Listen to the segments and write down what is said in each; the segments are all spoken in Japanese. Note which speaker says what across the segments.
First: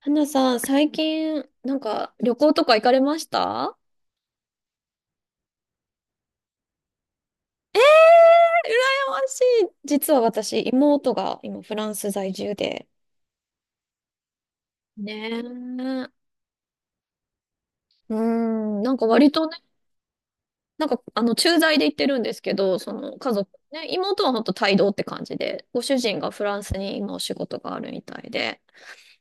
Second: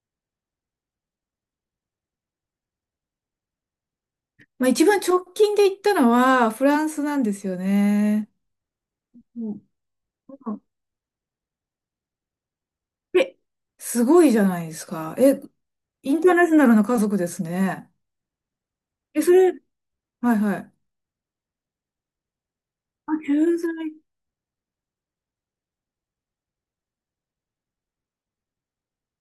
Speaker 1: 花さん、最近、なんか、旅行とか行かれました？
Speaker 2: まあ、一番直近で行ったのはフランスなんですよ
Speaker 1: え、
Speaker 2: ね。
Speaker 1: 羨ま
Speaker 2: う
Speaker 1: し
Speaker 2: ん。
Speaker 1: い。実は私、妹が今、フランス在住で。
Speaker 2: え、すごいじゃないです
Speaker 1: ね
Speaker 2: か。
Speaker 1: え。
Speaker 2: え、
Speaker 1: う
Speaker 2: インターナショナルな家族ですね。
Speaker 1: ーん、なんか
Speaker 2: え、
Speaker 1: 割
Speaker 2: そ
Speaker 1: と
Speaker 2: れ、
Speaker 1: ね、
Speaker 2: はいはい。
Speaker 1: なんか、駐在で行ってるんですけど、そ
Speaker 2: あ、
Speaker 1: の、家族、
Speaker 2: 駐在。
Speaker 1: ね、妹はほんと帯同って感じで、ご主人がフランスに今お仕事があるみたいで、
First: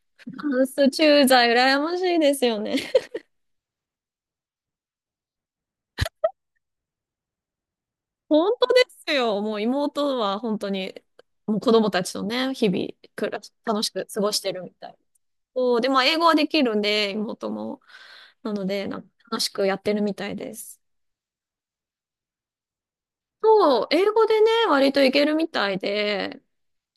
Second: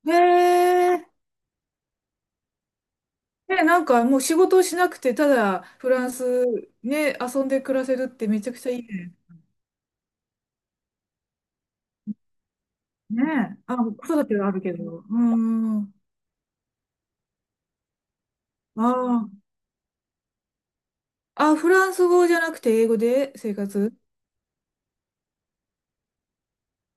Speaker 2: へ
Speaker 1: フランス
Speaker 2: え。
Speaker 1: 駐在、羨ましいですよね。
Speaker 2: え、なんかもう仕事をしなくて、ただフランスね、遊んで暮らせるってめち
Speaker 1: 本
Speaker 2: ゃく
Speaker 1: 当
Speaker 2: ちゃ
Speaker 1: で
Speaker 2: いい
Speaker 1: す
Speaker 2: ね。
Speaker 1: よ。もう妹は本当に、もう子供たちとね、日々、
Speaker 2: ね
Speaker 1: 暮らし、
Speaker 2: え。あ、
Speaker 1: 楽し
Speaker 2: 子
Speaker 1: く過
Speaker 2: 育
Speaker 1: ご
Speaker 2: て
Speaker 1: し
Speaker 2: は
Speaker 1: て
Speaker 2: ある
Speaker 1: るみ
Speaker 2: け
Speaker 1: たい。
Speaker 2: ど。う
Speaker 1: そう、
Speaker 2: ん。あ
Speaker 1: で、まあ、英語はできるんで、妹も。なので、なんか楽
Speaker 2: あ。
Speaker 1: しくやってるみたいです。
Speaker 2: あ、フランス語じゃなくて英語で生
Speaker 1: そう、
Speaker 2: 活。
Speaker 1: 英語でね、割といけるみたいで、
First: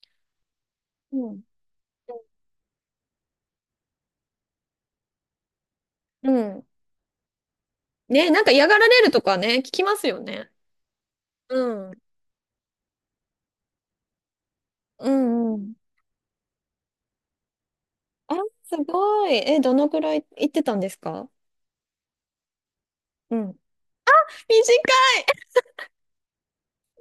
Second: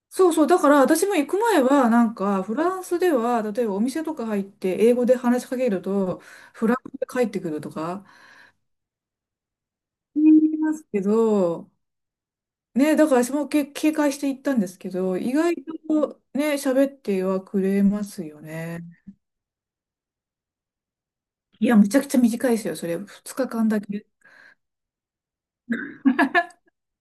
Speaker 2: そうそう、だから私も
Speaker 1: う
Speaker 2: 行く
Speaker 1: ん。
Speaker 2: 前は、なんか、フランスでは、例えばお店とか入って、英語で話しかけると、
Speaker 1: うん。
Speaker 2: フランスで帰ってくるとか、
Speaker 1: ね、なんか嫌がられるとかね、聞きますよ
Speaker 2: 言
Speaker 1: ね。
Speaker 2: いますけど、
Speaker 1: うん。
Speaker 2: ね、だから私も警戒して行ったんですけ
Speaker 1: う
Speaker 2: ど、意
Speaker 1: ん
Speaker 2: 外
Speaker 1: うん。
Speaker 2: とね、喋ってはくれます
Speaker 1: あ、
Speaker 2: よ
Speaker 1: す
Speaker 2: ね。
Speaker 1: ごい。え、どのくらい行ってたんですか？
Speaker 2: いや、めちゃくちゃ短いですよ、それ、2
Speaker 1: うん。短
Speaker 2: 日間だけ。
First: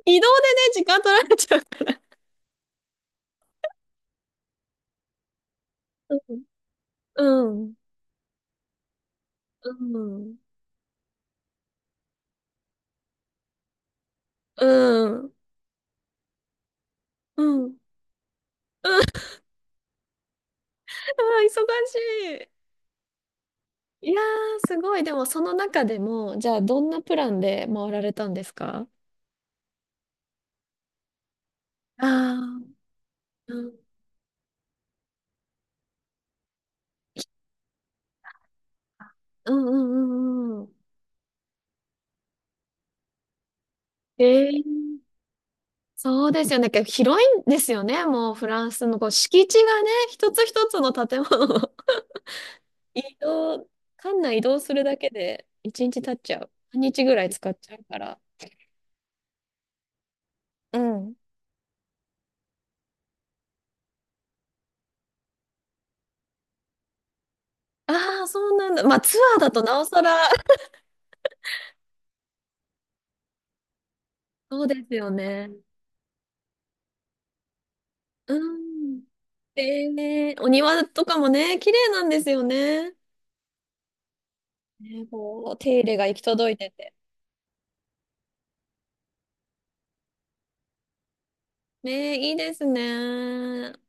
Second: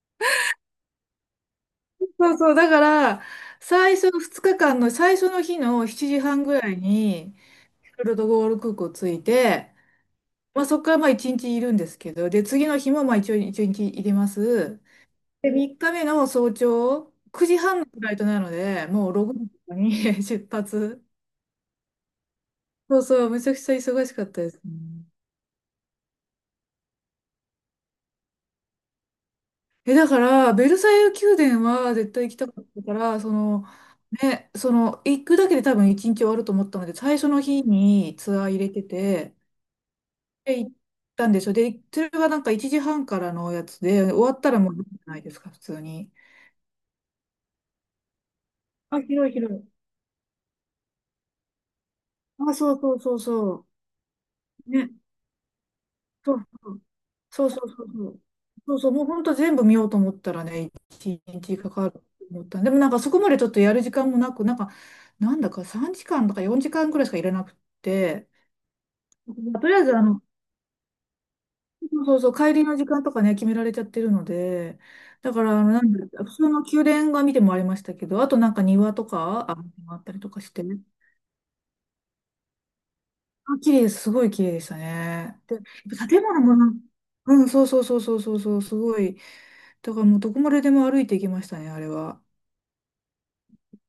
Speaker 1: い移動でね、時間取られちゃう。
Speaker 2: そうそう、だから、最初の2日間の最初の日の7時半ぐらい
Speaker 1: う
Speaker 2: に、
Speaker 1: ん。
Speaker 2: フロトゴール空港着いて、
Speaker 1: うん。
Speaker 2: まあ、そこからまあ1日いるんですけど、で、次の日もまあ一応1日入れます。
Speaker 1: うん。うん。
Speaker 2: で、3日目の早朝、
Speaker 1: うん。
Speaker 2: 9
Speaker 1: うん。う
Speaker 2: 時
Speaker 1: ん。
Speaker 2: 半のフライトなので、もう
Speaker 1: あ
Speaker 2: 6時とかに 出発。
Speaker 1: ー、忙しい。
Speaker 2: そうそう、めちゃくちゃ忙
Speaker 1: いや
Speaker 2: しかったです
Speaker 1: ー、すごい。
Speaker 2: ね。
Speaker 1: でも、その中でも、じゃあ、どんなプランで回られたんですか？
Speaker 2: え、だから、ベルサイユ宮殿は
Speaker 1: あ
Speaker 2: 絶対行きたか
Speaker 1: あ
Speaker 2: ったから、そ
Speaker 1: ー。う
Speaker 2: の、
Speaker 1: ん、
Speaker 2: ね、その、行くだけで多分1日終わると思ったので、最初の日にツアー入れてて、
Speaker 1: うんうんう
Speaker 2: で、
Speaker 1: んう
Speaker 2: 行っ
Speaker 1: ん。
Speaker 2: たんでしょ。で、それがなんか1時半からのやつで、終わったら
Speaker 1: え
Speaker 2: もうじ
Speaker 1: え、
Speaker 2: ゃないですか、普通に。
Speaker 1: そうですよね。結構広いんですよね。もうフランスの
Speaker 2: あ、
Speaker 1: こう
Speaker 2: 広い
Speaker 1: 敷
Speaker 2: 広
Speaker 1: 地
Speaker 2: い。
Speaker 1: がね、一つ一つの建物を
Speaker 2: あ、そう そうそ
Speaker 1: 移
Speaker 2: う
Speaker 1: 動、
Speaker 2: そ
Speaker 1: 館内移動
Speaker 2: う。
Speaker 1: する
Speaker 2: ね。
Speaker 1: だけで一日経っち
Speaker 2: そ
Speaker 1: ゃ
Speaker 2: う
Speaker 1: う。
Speaker 2: そ
Speaker 1: 半日ぐらい使
Speaker 2: う
Speaker 1: っ
Speaker 2: そうそう
Speaker 1: ちゃう
Speaker 2: そう
Speaker 1: か
Speaker 2: そ
Speaker 1: ら。
Speaker 2: う。そうそう、もう本当全部見ようと思ったらね、
Speaker 1: あ、うん。
Speaker 2: 一日かかると思ったで。もなんかそこまでちょっとやる時間もなく、なんか、なんだか3時間とか4時間くらいしかいらなくっ
Speaker 1: ああ、
Speaker 2: て、
Speaker 1: そうなんだ。まあツアーだと
Speaker 2: とりあ
Speaker 1: な
Speaker 2: え
Speaker 1: お
Speaker 2: ず
Speaker 1: さ
Speaker 2: あ
Speaker 1: ら。
Speaker 2: の、そうそうそう、帰りの時間とかね、決められちゃってるの
Speaker 1: そう
Speaker 2: で、
Speaker 1: ですよ
Speaker 2: だか
Speaker 1: ね。
Speaker 2: らあの、なんだ、普通の宮殿が見てもありましたけど、あ
Speaker 1: う
Speaker 2: となんか庭
Speaker 1: ん。
Speaker 2: とか、あ、あったりと
Speaker 1: ええ、
Speaker 2: か
Speaker 1: お
Speaker 2: してね。
Speaker 1: 庭とかもね、綺麗なんですよね。
Speaker 2: あ、綺麗です。すごい綺麗でした
Speaker 1: ね、
Speaker 2: ね。
Speaker 1: こう、
Speaker 2: で、
Speaker 1: 手入れが行き
Speaker 2: 建物
Speaker 1: 届
Speaker 2: も
Speaker 1: い
Speaker 2: な
Speaker 1: て
Speaker 2: ん、
Speaker 1: て。
Speaker 2: うん、そうそうそうそうそうそう、すごい。だからもうどこまででも歩いていきましたね、あれは。
Speaker 1: ね、いいですね。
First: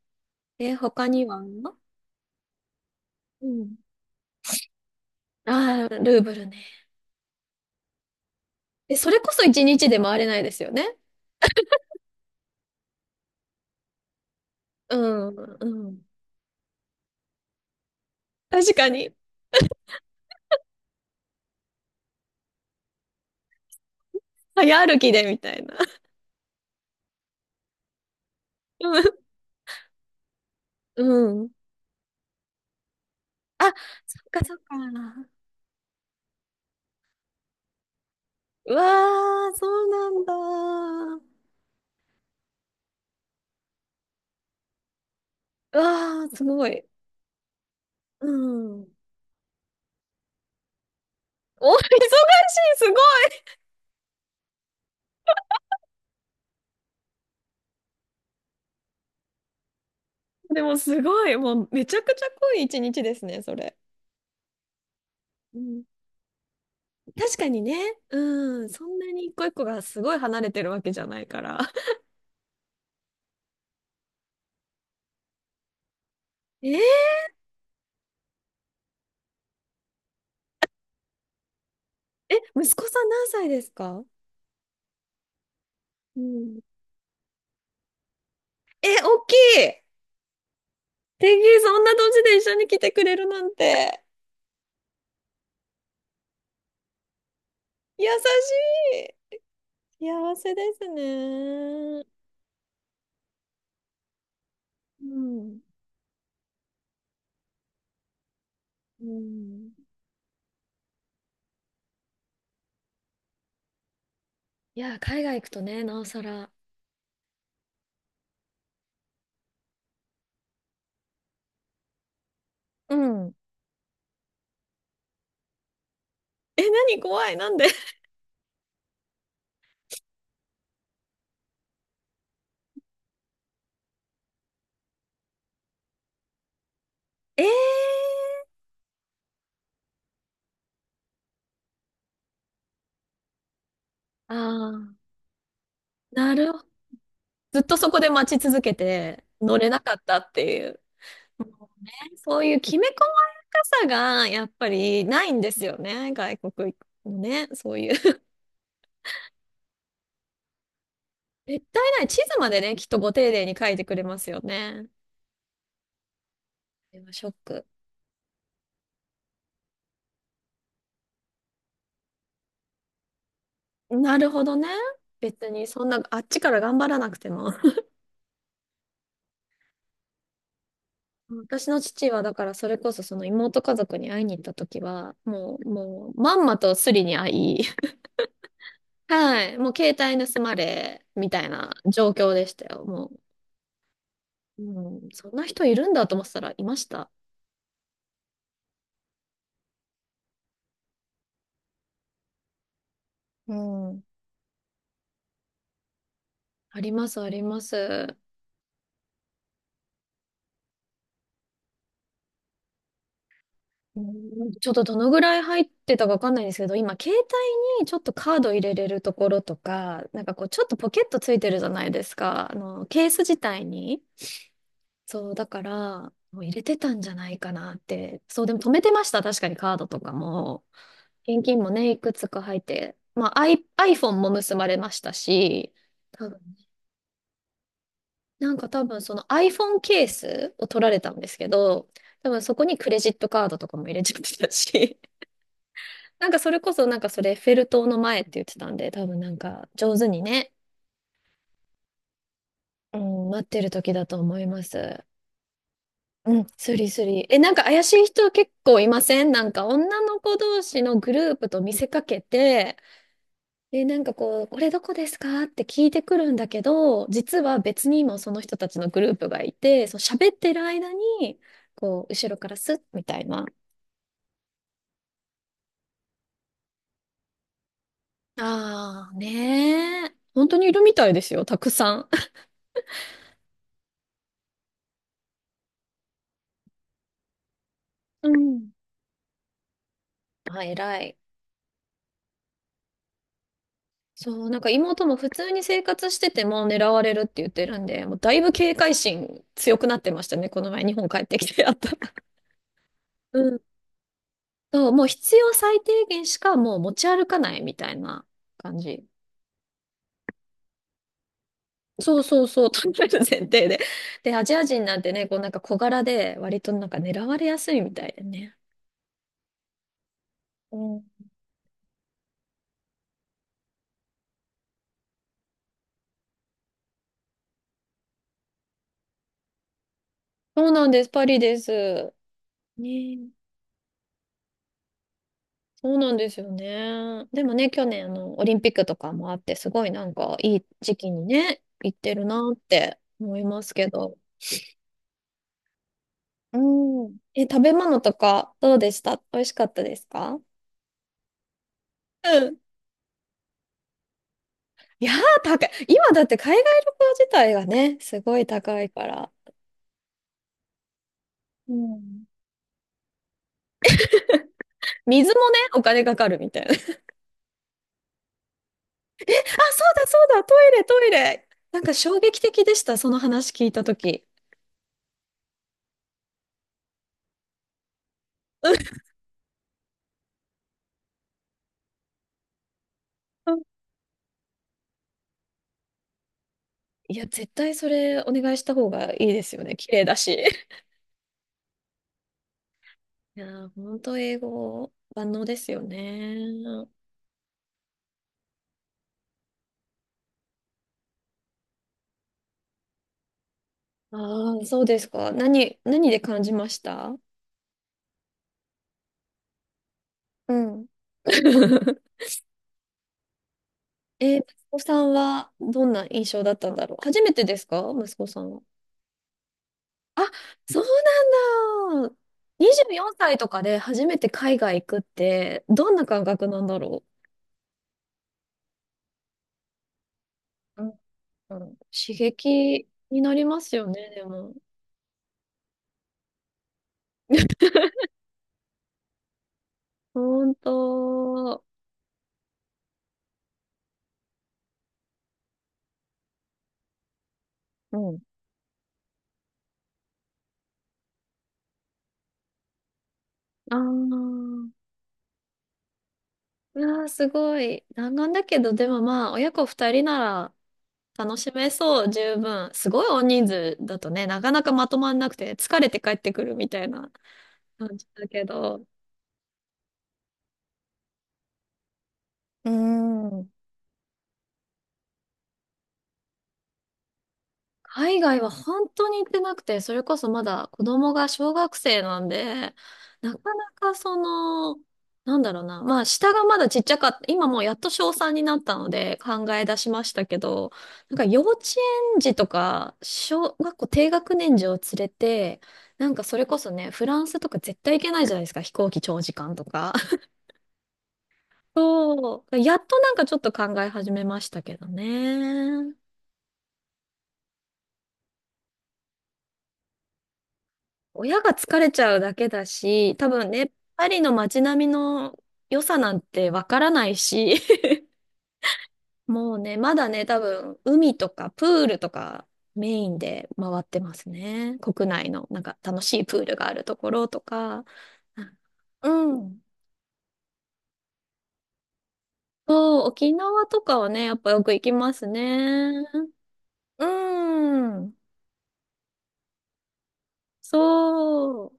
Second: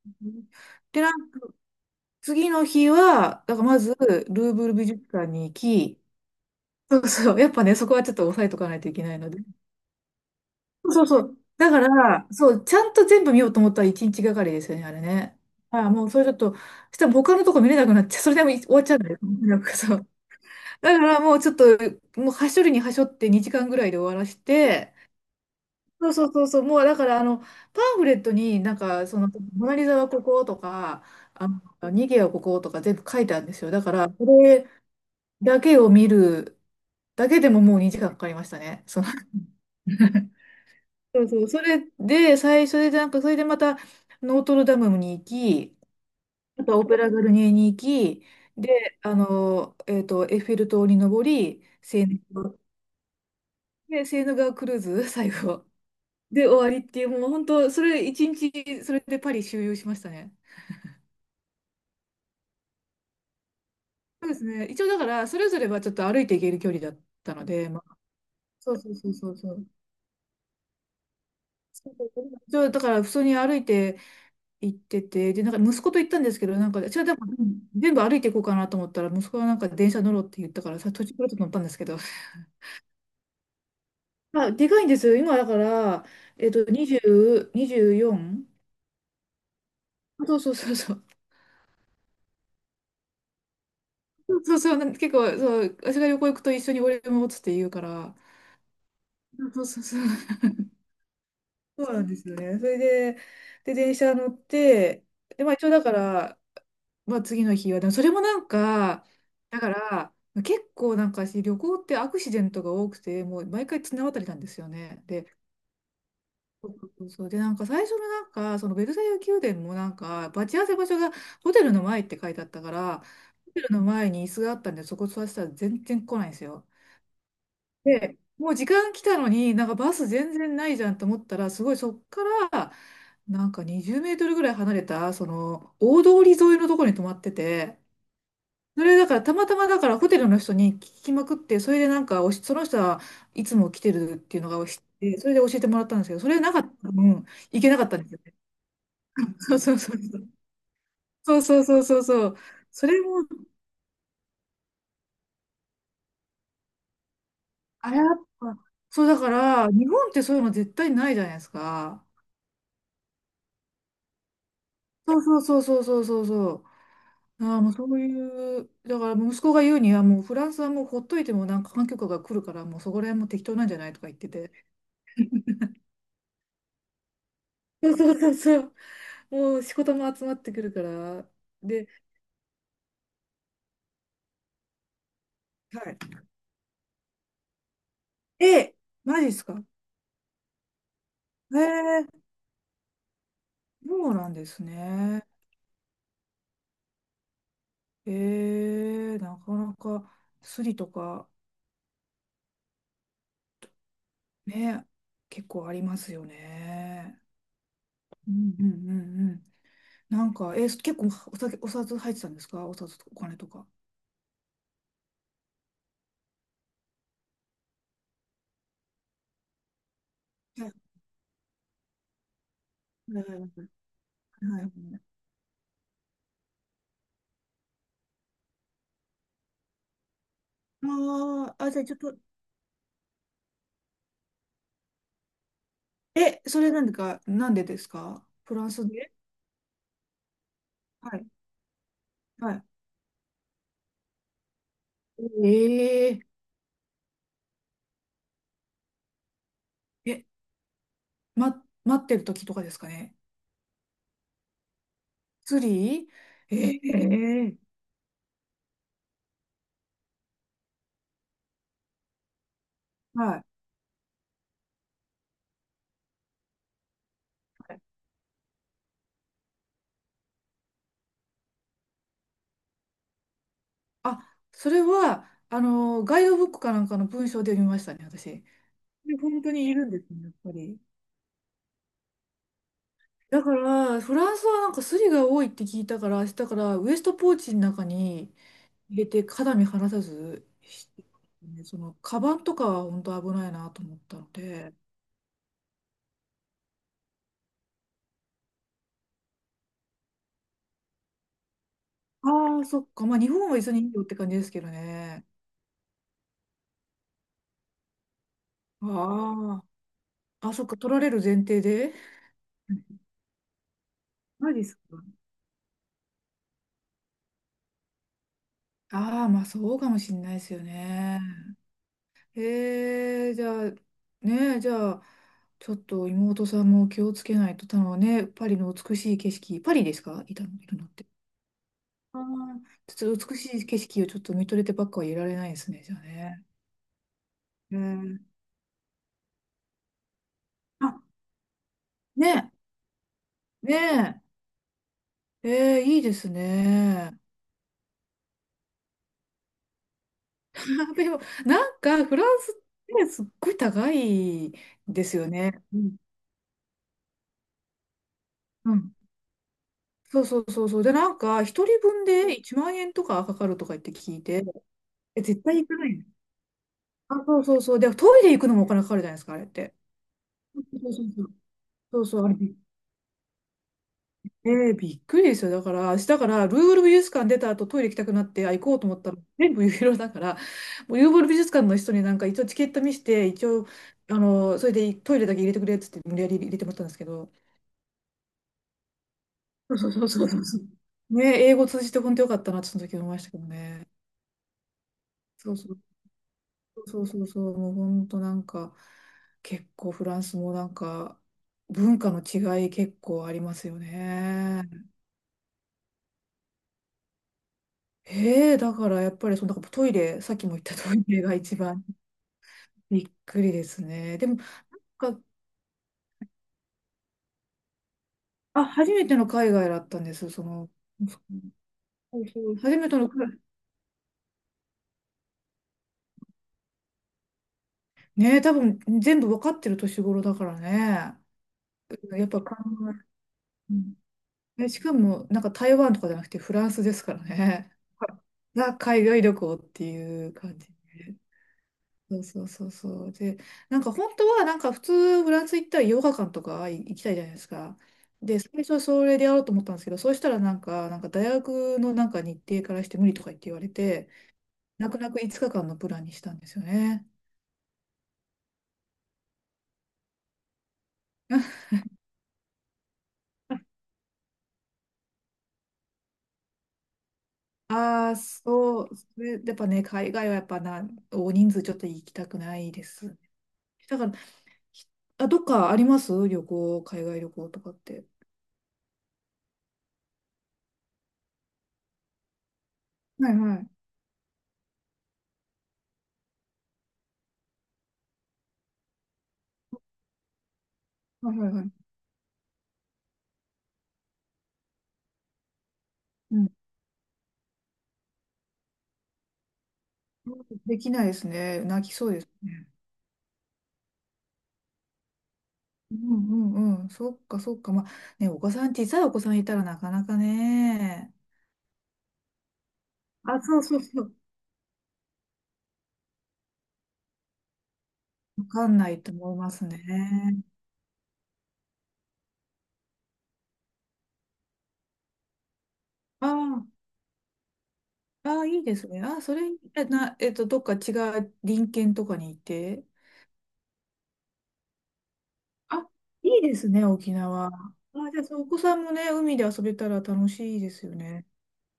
Speaker 2: うん。
Speaker 1: え、
Speaker 2: で、
Speaker 1: 他には？う
Speaker 2: 次の日は、だから
Speaker 1: ん。
Speaker 2: まず、ルーブル美術館に行
Speaker 1: ああ、
Speaker 2: き、
Speaker 1: ルーブルね。
Speaker 2: そうそう、やっぱね、そこはちょっと押さえとかないとい
Speaker 1: え、
Speaker 2: け
Speaker 1: そ
Speaker 2: ない
Speaker 1: れ
Speaker 2: の
Speaker 1: こ
Speaker 2: で。
Speaker 1: そ一日で回れないですよ
Speaker 2: そう
Speaker 1: ね。
Speaker 2: そうそう。だから、そう、ちゃんと全部見ようと思ったら一日がかりですよね、あ
Speaker 1: う
Speaker 2: れね。
Speaker 1: ん、
Speaker 2: あ
Speaker 1: う
Speaker 2: あ、も
Speaker 1: ん。
Speaker 2: うそれちょっと、そしたら他のとこ見れなくなっちゃう。それでも終
Speaker 1: 確
Speaker 2: わっ
Speaker 1: か
Speaker 2: ちゃうんだ
Speaker 1: に。
Speaker 2: よ。だからもうちょっと、もうはしょるにはしょって2時間ぐらいで終わらし
Speaker 1: 早
Speaker 2: て、
Speaker 1: 歩きで、みたいな。
Speaker 2: そうそうそうそう、もうだからあの、パンフレットになんか、その、モナリザはここと
Speaker 1: う
Speaker 2: か、
Speaker 1: ん。う
Speaker 2: あ
Speaker 1: ん。
Speaker 2: の、ニゲはこことか全部書いてあるんで
Speaker 1: あ、
Speaker 2: すよ。だから、
Speaker 1: そっ
Speaker 2: こ
Speaker 1: かそっ
Speaker 2: れ
Speaker 1: か。
Speaker 2: だけを見るだけでももう2時間かかりました
Speaker 1: うわ
Speaker 2: ね。その
Speaker 1: ー、そうな んだ。
Speaker 2: そうそう、それで、最初でなんか、それでまた、ノートルダムに行き、
Speaker 1: うわー、す
Speaker 2: あ
Speaker 1: ご
Speaker 2: とは
Speaker 1: い。
Speaker 2: オペラガルニエに行き、
Speaker 1: うん。
Speaker 2: で、エッフェル塔に登り、
Speaker 1: お、忙しい、すごい。
Speaker 2: セーヌ川クルーズ、最後。で、終わりっていう、もう本当、それ、一日、それでパリ周遊しましたね。
Speaker 1: でもすごい、もうめちゃくちゃ濃い一日ですね、それ。
Speaker 2: そうですね。一応、だから、それ
Speaker 1: う
Speaker 2: ぞれは
Speaker 1: ん、
Speaker 2: ちょっと歩いていける距離だった
Speaker 1: 確
Speaker 2: の
Speaker 1: かに
Speaker 2: で、
Speaker 1: ね、
Speaker 2: まあ、
Speaker 1: うん、
Speaker 2: そう
Speaker 1: そ
Speaker 2: そう
Speaker 1: ん
Speaker 2: そ
Speaker 1: な
Speaker 2: う
Speaker 1: に
Speaker 2: そ
Speaker 1: 一
Speaker 2: う
Speaker 1: 個一
Speaker 2: そ
Speaker 1: 個
Speaker 2: う。
Speaker 1: がすごい離れてるわけじゃないから。
Speaker 2: そう そうそう一応だから、普通に歩いて行ってて、で、なんか息子と行ったんですけど、な
Speaker 1: え
Speaker 2: んか、
Speaker 1: ー、
Speaker 2: 私はでも、うん全部歩いていこうかなと思ったら、息子はなんか電車乗ろうって言ったから、さ、途中からちょっと乗ったんですけど、
Speaker 1: え、息子さん何歳ですか？
Speaker 2: まあ、でかいんですよ。今、だから、
Speaker 1: うん。
Speaker 2: 20、24？
Speaker 1: え、大きい。
Speaker 2: そうそうそうそう。
Speaker 1: 天気そんな年で一緒に来てくれるなんて、
Speaker 2: そうそう、結構、そう、私が旅行行くと一緒に俺もっつって言うか
Speaker 1: 優
Speaker 2: ら、
Speaker 1: し
Speaker 2: そうそうそ
Speaker 1: い。幸
Speaker 2: う。
Speaker 1: せです
Speaker 2: そうな
Speaker 1: ね。
Speaker 2: んですよね。それで、で、電車乗って、
Speaker 1: う
Speaker 2: で、まあ
Speaker 1: ん。
Speaker 2: 一応だから、まあ次の日は、でもそれもなん
Speaker 1: う
Speaker 2: か、だか
Speaker 1: ん。
Speaker 2: ら、結構なんか私旅行ってアクシデントが多くて、もう毎回綱渡りなんですよ
Speaker 1: いや、
Speaker 2: ね。
Speaker 1: 海
Speaker 2: で、
Speaker 1: 外行くとね、なおさら。
Speaker 2: そうそうそうで、なんか最初のなんか、そのベルサイユ宮殿もなんか、待ち合わせ場所がホテルの前って書いてあったか
Speaker 1: う
Speaker 2: ら、
Speaker 1: ん。
Speaker 2: ホテルの前に椅子があったんで、そこ座ってたら全然来ないんです
Speaker 1: え、
Speaker 2: よ。
Speaker 1: 何怖い、なんで？
Speaker 2: で、もう時間来たのに、なんかバス全然ないじゃんと思ったら、すごいそっから、なんか20メートルぐらい離れた、その、大通り沿いのところに泊まって
Speaker 1: え
Speaker 2: て、
Speaker 1: ー。
Speaker 2: それだから、たまたまだからホテルの人に聞きまくって、それでなんかその人はいつも来てるっ
Speaker 1: あ
Speaker 2: ていうのが知っ
Speaker 1: あ、
Speaker 2: て、それで教えてもらったんですけど、そ
Speaker 1: な
Speaker 2: れな
Speaker 1: るほ
Speaker 2: かっ
Speaker 1: ど。
Speaker 2: たら、うん、
Speaker 1: ず
Speaker 2: 行
Speaker 1: っ
Speaker 2: け
Speaker 1: と
Speaker 2: なかっ
Speaker 1: そ
Speaker 2: た
Speaker 1: こ
Speaker 2: んで
Speaker 1: で
Speaker 2: すよね。
Speaker 1: 待ち続けて
Speaker 2: そ
Speaker 1: 乗
Speaker 2: う
Speaker 1: れ
Speaker 2: そう
Speaker 1: な
Speaker 2: そ
Speaker 1: か
Speaker 2: う
Speaker 1: った
Speaker 2: そう。
Speaker 1: っていう。
Speaker 2: そうそう
Speaker 1: も
Speaker 2: そう
Speaker 1: うね、
Speaker 2: そうそう。
Speaker 1: そういうき
Speaker 2: そ
Speaker 1: め
Speaker 2: れ
Speaker 1: 細
Speaker 2: も、
Speaker 1: やかさがやっぱりないんですよね。外国行くのね。そうい
Speaker 2: あ、
Speaker 1: う。
Speaker 2: やっ ぱ、そうだから、日本ってそういうの絶対ないじゃないです
Speaker 1: 絶対な
Speaker 2: か。
Speaker 1: い。地図までね、きっとご丁寧に書いてくれますよね。
Speaker 2: そうそうそうそうそうそうそ
Speaker 1: でもショッ
Speaker 2: う。ああ、
Speaker 1: ク。
Speaker 2: もうそういう、だから息子が言うには、もうフランスはもうほっといてもなんか環境下が来るから、もうそこら辺も適当なんじゃないとか言
Speaker 1: な
Speaker 2: って
Speaker 1: るほどね。
Speaker 2: て。
Speaker 1: 別にそんな、あっちから頑張らなくても。
Speaker 2: そうそうそうそう、もう仕事も集まってくるから。
Speaker 1: 私の
Speaker 2: で、
Speaker 1: 父はだからそれこそその妹家族に会いに行った時は、もう、
Speaker 2: は
Speaker 1: もう、まんまとスリに会い、
Speaker 2: い。え、マジで
Speaker 1: は
Speaker 2: す
Speaker 1: い、
Speaker 2: か？
Speaker 1: もう携帯盗まれ、みたい
Speaker 2: へ
Speaker 1: な
Speaker 2: え、
Speaker 1: 状況でしたよ。もう、
Speaker 2: そうなんで
Speaker 1: う
Speaker 2: す
Speaker 1: ん、
Speaker 2: ね。
Speaker 1: そんな人いるんだと思ってたらいました。
Speaker 2: ええ、なかなかスリとか
Speaker 1: うん。
Speaker 2: ね、結構ありますよ
Speaker 1: あります、
Speaker 2: ね。
Speaker 1: あります。
Speaker 2: うんうんうんうん。なんか、え、結構お酒、お札入ってたんですか？お札とかお金とか。は
Speaker 1: うん、ちょっとどのぐらい入ってたかわかんないんですけど、今、携帯にちょっとカード入れれるところとか、なんかこう、ちょっと
Speaker 2: い
Speaker 1: ポケットついてるじゃないですか。あの、ケース
Speaker 2: はいは
Speaker 1: 自
Speaker 2: い
Speaker 1: 体に。
Speaker 2: はい。
Speaker 1: そう、だから、もう入れてたんじゃないかなって。そう、でも止めてました。確かにカードとかも。現
Speaker 2: あ
Speaker 1: 金
Speaker 2: あ、
Speaker 1: も
Speaker 2: あ、じゃあ
Speaker 1: ね、
Speaker 2: ちょ
Speaker 1: い
Speaker 2: っ
Speaker 1: く
Speaker 2: と、
Speaker 1: つか入って。まあ、I、iPhone も結ばれましたし、多分、
Speaker 2: え、それなんでですか
Speaker 1: な
Speaker 2: フ
Speaker 1: ん
Speaker 2: ラ
Speaker 1: か
Speaker 2: ン
Speaker 1: 多
Speaker 2: ス
Speaker 1: 分
Speaker 2: で？
Speaker 1: その iPhone ケースを取られた
Speaker 2: は
Speaker 1: ん
Speaker 2: い、
Speaker 1: ですけど、多分
Speaker 2: は
Speaker 1: そこ
Speaker 2: い。
Speaker 1: にクレジットカードとかも入れちゃってたし、
Speaker 2: え
Speaker 1: なんかそれこそなんかそれフェルトの前って言ってたんで、多分なんか上手
Speaker 2: え
Speaker 1: に
Speaker 2: え、
Speaker 1: ね、
Speaker 2: 待ってる時とかですか
Speaker 1: う
Speaker 2: ね。
Speaker 1: ん、待ってる時だと思います。
Speaker 2: 釣
Speaker 1: うん、
Speaker 2: り
Speaker 1: スリスリ。え、
Speaker 2: え
Speaker 1: なん
Speaker 2: え
Speaker 1: か怪しい人結構いません？なんか女の子同士のグループと見せかけて、
Speaker 2: はい。
Speaker 1: で、なんかこう、これどこですかって聞いてくるんだけど、実は別にもその人たちのグループがいて、そう喋ってる間に、こう、後ろからスッみたいな。
Speaker 2: あ、それは、あの、ガイドブックかなんかの文章で見ましたね、私。
Speaker 1: ああ、
Speaker 2: で、本当にいるんで
Speaker 1: ね
Speaker 2: す
Speaker 1: え。
Speaker 2: ね、やっ
Speaker 1: 本
Speaker 2: ぱ
Speaker 1: 当にい
Speaker 2: り。
Speaker 1: るみたいですよ、たくさん。
Speaker 2: だから、フランスはなんかスリが多いって聞いたから、明日からウエストポーチの中 に、
Speaker 1: うん。
Speaker 2: 入れて肌身離さず
Speaker 1: あ、偉
Speaker 2: してま
Speaker 1: い。
Speaker 2: すね、その、カバンとかは本当危ないなと思ったの
Speaker 1: そう、なんか
Speaker 2: で、
Speaker 1: 妹も普通に生活してても狙われるって言ってるんで、もうだいぶ警戒心強くなってましたね、この前日本帰ってきてやったら。
Speaker 2: ああ、そっか、まあ日
Speaker 1: う
Speaker 2: 本は
Speaker 1: ん。
Speaker 2: 別にいいよって感じですけど
Speaker 1: そう、もう
Speaker 2: ね。
Speaker 1: 必要最低限しかもう持ち歩かないみたいな感じ。
Speaker 2: ああ、あ、そっか、取られる前提で。
Speaker 1: そうそうそう、食べる前提で。で、ア
Speaker 2: マ
Speaker 1: ジ
Speaker 2: ジ
Speaker 1: ア
Speaker 2: です
Speaker 1: 人なん
Speaker 2: か。
Speaker 1: てね、こうなんか小柄で、割となんか狙われやすいみたいでね。
Speaker 2: ああ、まあそうかもしれないですよ
Speaker 1: うん。
Speaker 2: ね。じゃあ、ねえ、じゃあ、ちょっと妹さんも気をつけないと、たのね、パリの美しい景色、パリですか？い
Speaker 1: そう
Speaker 2: るの
Speaker 1: な
Speaker 2: っ
Speaker 1: んで
Speaker 2: て。
Speaker 1: す、パリです。
Speaker 2: ああ、ち
Speaker 1: ね
Speaker 2: ょっと
Speaker 1: え、
Speaker 2: 美しい景色をちょっと見とれてばっかはいられないですね、じ
Speaker 1: そ
Speaker 2: ゃ
Speaker 1: う
Speaker 2: あ
Speaker 1: なんです
Speaker 2: ね。
Speaker 1: よね。でもね、
Speaker 2: え
Speaker 1: 去年あ
Speaker 2: ー、
Speaker 1: の、オリンピックとかもあって、すごいなんかいい
Speaker 2: あ、
Speaker 1: 時期にね、行ってるな
Speaker 2: ね
Speaker 1: って思いま
Speaker 2: え、
Speaker 1: すけど。
Speaker 2: ねえ、えーいいです
Speaker 1: うん。
Speaker 2: ね。
Speaker 1: え、食べ物とかどうでした？美味しかったですか？
Speaker 2: でも、なんか、フラン
Speaker 1: う
Speaker 2: スっ
Speaker 1: ん。
Speaker 2: てすっごい高い
Speaker 1: い
Speaker 2: で
Speaker 1: や
Speaker 2: す
Speaker 1: ー、
Speaker 2: よね。
Speaker 1: 高い。
Speaker 2: うん。
Speaker 1: 今だって海外旅行自体がね、すごい
Speaker 2: う
Speaker 1: 高い
Speaker 2: ん。
Speaker 1: から。
Speaker 2: そうそうそうそう。で、なんか、一
Speaker 1: う
Speaker 2: 人分
Speaker 1: ん、
Speaker 2: で1万円とかかかるとか言って聞いて、え、
Speaker 1: 水
Speaker 2: 絶
Speaker 1: もね、
Speaker 2: 対行か
Speaker 1: お
Speaker 2: ない
Speaker 1: 金
Speaker 2: の。
Speaker 1: かかるみたいな。あ、そう
Speaker 2: あ、そうそうそう。で、トイレ行くのもお金かかるじゃないですか、あれって。
Speaker 1: だそうだ、ト
Speaker 2: そ
Speaker 1: イレ
Speaker 2: うそ
Speaker 1: トイ
Speaker 2: うそう。
Speaker 1: レ。なんか
Speaker 2: そう
Speaker 1: 衝
Speaker 2: そう、あれ。
Speaker 1: 撃的でした、その話聞いたとき。
Speaker 2: ええびっくりですよ。だから、ルーブル美術館出た後、トイレ行きたくなって、あ、行こうと思っ たら、全部ユーロだから、もうルーブル美術館の人になんか、一応チケット見せて、一
Speaker 1: うん。
Speaker 2: 応、あの、それでトイレだけ入れてくれっつって、無理やり入れてもらったんですけ
Speaker 1: いや、
Speaker 2: ど、
Speaker 1: 絶対それお願いした方がいいですよ
Speaker 2: そ
Speaker 1: ね。
Speaker 2: う
Speaker 1: 綺
Speaker 2: そう
Speaker 1: 麗
Speaker 2: そう
Speaker 1: だ
Speaker 2: そう。そ
Speaker 1: し。
Speaker 2: うそうねえ、英語通じて本当よかったなって、その時思いましたけ
Speaker 1: い
Speaker 2: ど
Speaker 1: やー、
Speaker 2: ね。
Speaker 1: 本当英語万能
Speaker 2: そ
Speaker 1: で
Speaker 2: うそ
Speaker 1: す
Speaker 2: う
Speaker 1: よね。
Speaker 2: そうそうそう、もう本当なんか、結構フランスもなんか、文化の違い結構ありますよ
Speaker 1: あ
Speaker 2: ね。
Speaker 1: あ、そうですか。何、何で感じました？
Speaker 2: へえ、だからやっぱりそのなんかトイレ、さっきも
Speaker 1: う
Speaker 2: 言った
Speaker 1: ん。
Speaker 2: トイレが一番 びっくりですね。で
Speaker 1: え、
Speaker 2: も、
Speaker 1: 息子さ
Speaker 2: な
Speaker 1: ん
Speaker 2: んか
Speaker 1: はどんな印象だったんだろう。初めてですか？息子さんは。
Speaker 2: あ、初めての海外だったんで
Speaker 1: あ、
Speaker 2: す、その。
Speaker 1: そうなんだ。
Speaker 2: そうそう初め
Speaker 1: 24
Speaker 2: ての海
Speaker 1: 歳
Speaker 2: 外、
Speaker 1: とかで初めて海外行くって、どんな感覚なんだろ
Speaker 2: ね、多分全部わかってる年頃だから
Speaker 1: う。うん、
Speaker 2: ね。
Speaker 1: うん、刺
Speaker 2: やっぱ考
Speaker 1: 激
Speaker 2: え、
Speaker 1: になりま
Speaker 2: う
Speaker 1: すよ
Speaker 2: ん
Speaker 1: ね、でも。
Speaker 2: え、しかもなんか台湾とかじゃなくてフランスですからね。が海外旅行っていう
Speaker 1: ほん
Speaker 2: 感じ。
Speaker 1: と。
Speaker 2: そうそうそうそう。で、なんか本当はなんか普通フランス行ったらヨガ館とか行きたいじゃないですか。
Speaker 1: うん。
Speaker 2: で、最初はそれでやろうと思ったんですけど、そうしたらなんか大学のなんか日程からして無理とか言って言われ
Speaker 1: あ
Speaker 2: て、
Speaker 1: あ、
Speaker 2: 泣く泣く5日間のプランにしたんですよ
Speaker 1: うわ
Speaker 2: ね。
Speaker 1: ー、すごい。弾丸だけど、でもまあ、親子二人なら楽し めそう、十分。すごい大人数だとね、なかなかまとまんなくて、疲れて帰ってくるみたいな感じ
Speaker 2: ああ、
Speaker 1: だけ
Speaker 2: そ
Speaker 1: ど。
Speaker 2: う。それやっぱね、海外はやっぱな、大人数ちょっと行きたくな
Speaker 1: う
Speaker 2: い
Speaker 1: ー
Speaker 2: ですね。
Speaker 1: ん。
Speaker 2: だから、ひあ、どっかあります？旅行、海外旅行とかって。
Speaker 1: 海外は本当に行ってなくて、それこそまだ子供が小学生なんで、
Speaker 2: は
Speaker 1: な
Speaker 2: い
Speaker 1: か
Speaker 2: はい。
Speaker 1: なかその、なんだろうな、まあ下がまだちっちゃかった、今もうやっと小3になったので考え出しましたけど、なんか
Speaker 2: はい
Speaker 1: 幼
Speaker 2: はい
Speaker 1: 稚
Speaker 2: はい。
Speaker 1: 園児とか小学校低学年児を連れて、なんかそ
Speaker 2: う
Speaker 1: れ
Speaker 2: ん。
Speaker 1: こそね、フランスとか絶対行けないじゃないですか、飛行機長時間とか。
Speaker 2: できないですね。泣きそうです
Speaker 1: そう、
Speaker 2: ね。
Speaker 1: やっとなんかちょっと考え始めましたけどね。
Speaker 2: うんうんうん。そっかそっか。まあね、お子さん、小さいお子さんいたらなかなかね、
Speaker 1: 親が疲れちゃうだけだし、多
Speaker 2: あ、
Speaker 1: 分
Speaker 2: そう
Speaker 1: ね、
Speaker 2: そうそ
Speaker 1: パ
Speaker 2: う。
Speaker 1: リの街並みの良さなんてわからないし、
Speaker 2: わかんないと思いま
Speaker 1: もう
Speaker 2: す
Speaker 1: ね、まだね、多
Speaker 2: ね。
Speaker 1: 分海とかプールとかメインで回ってますね。国内のなんか楽しいプール
Speaker 2: あ
Speaker 1: があるところとか。
Speaker 2: あ、ああ、いいですね。
Speaker 1: う
Speaker 2: ああ、それ、
Speaker 1: ん。
Speaker 2: え、な、えっと、どっか違う隣県とかにいて。
Speaker 1: そう、沖縄とかはね、やっぱよく行きます
Speaker 2: あ、
Speaker 1: ね。
Speaker 2: いいですね、
Speaker 1: う
Speaker 2: 沖縄。ああ、じゃあ、
Speaker 1: ん。
Speaker 2: そうお子さんもね、海で遊べたら楽しいで
Speaker 1: そ
Speaker 2: すよね。
Speaker 1: う。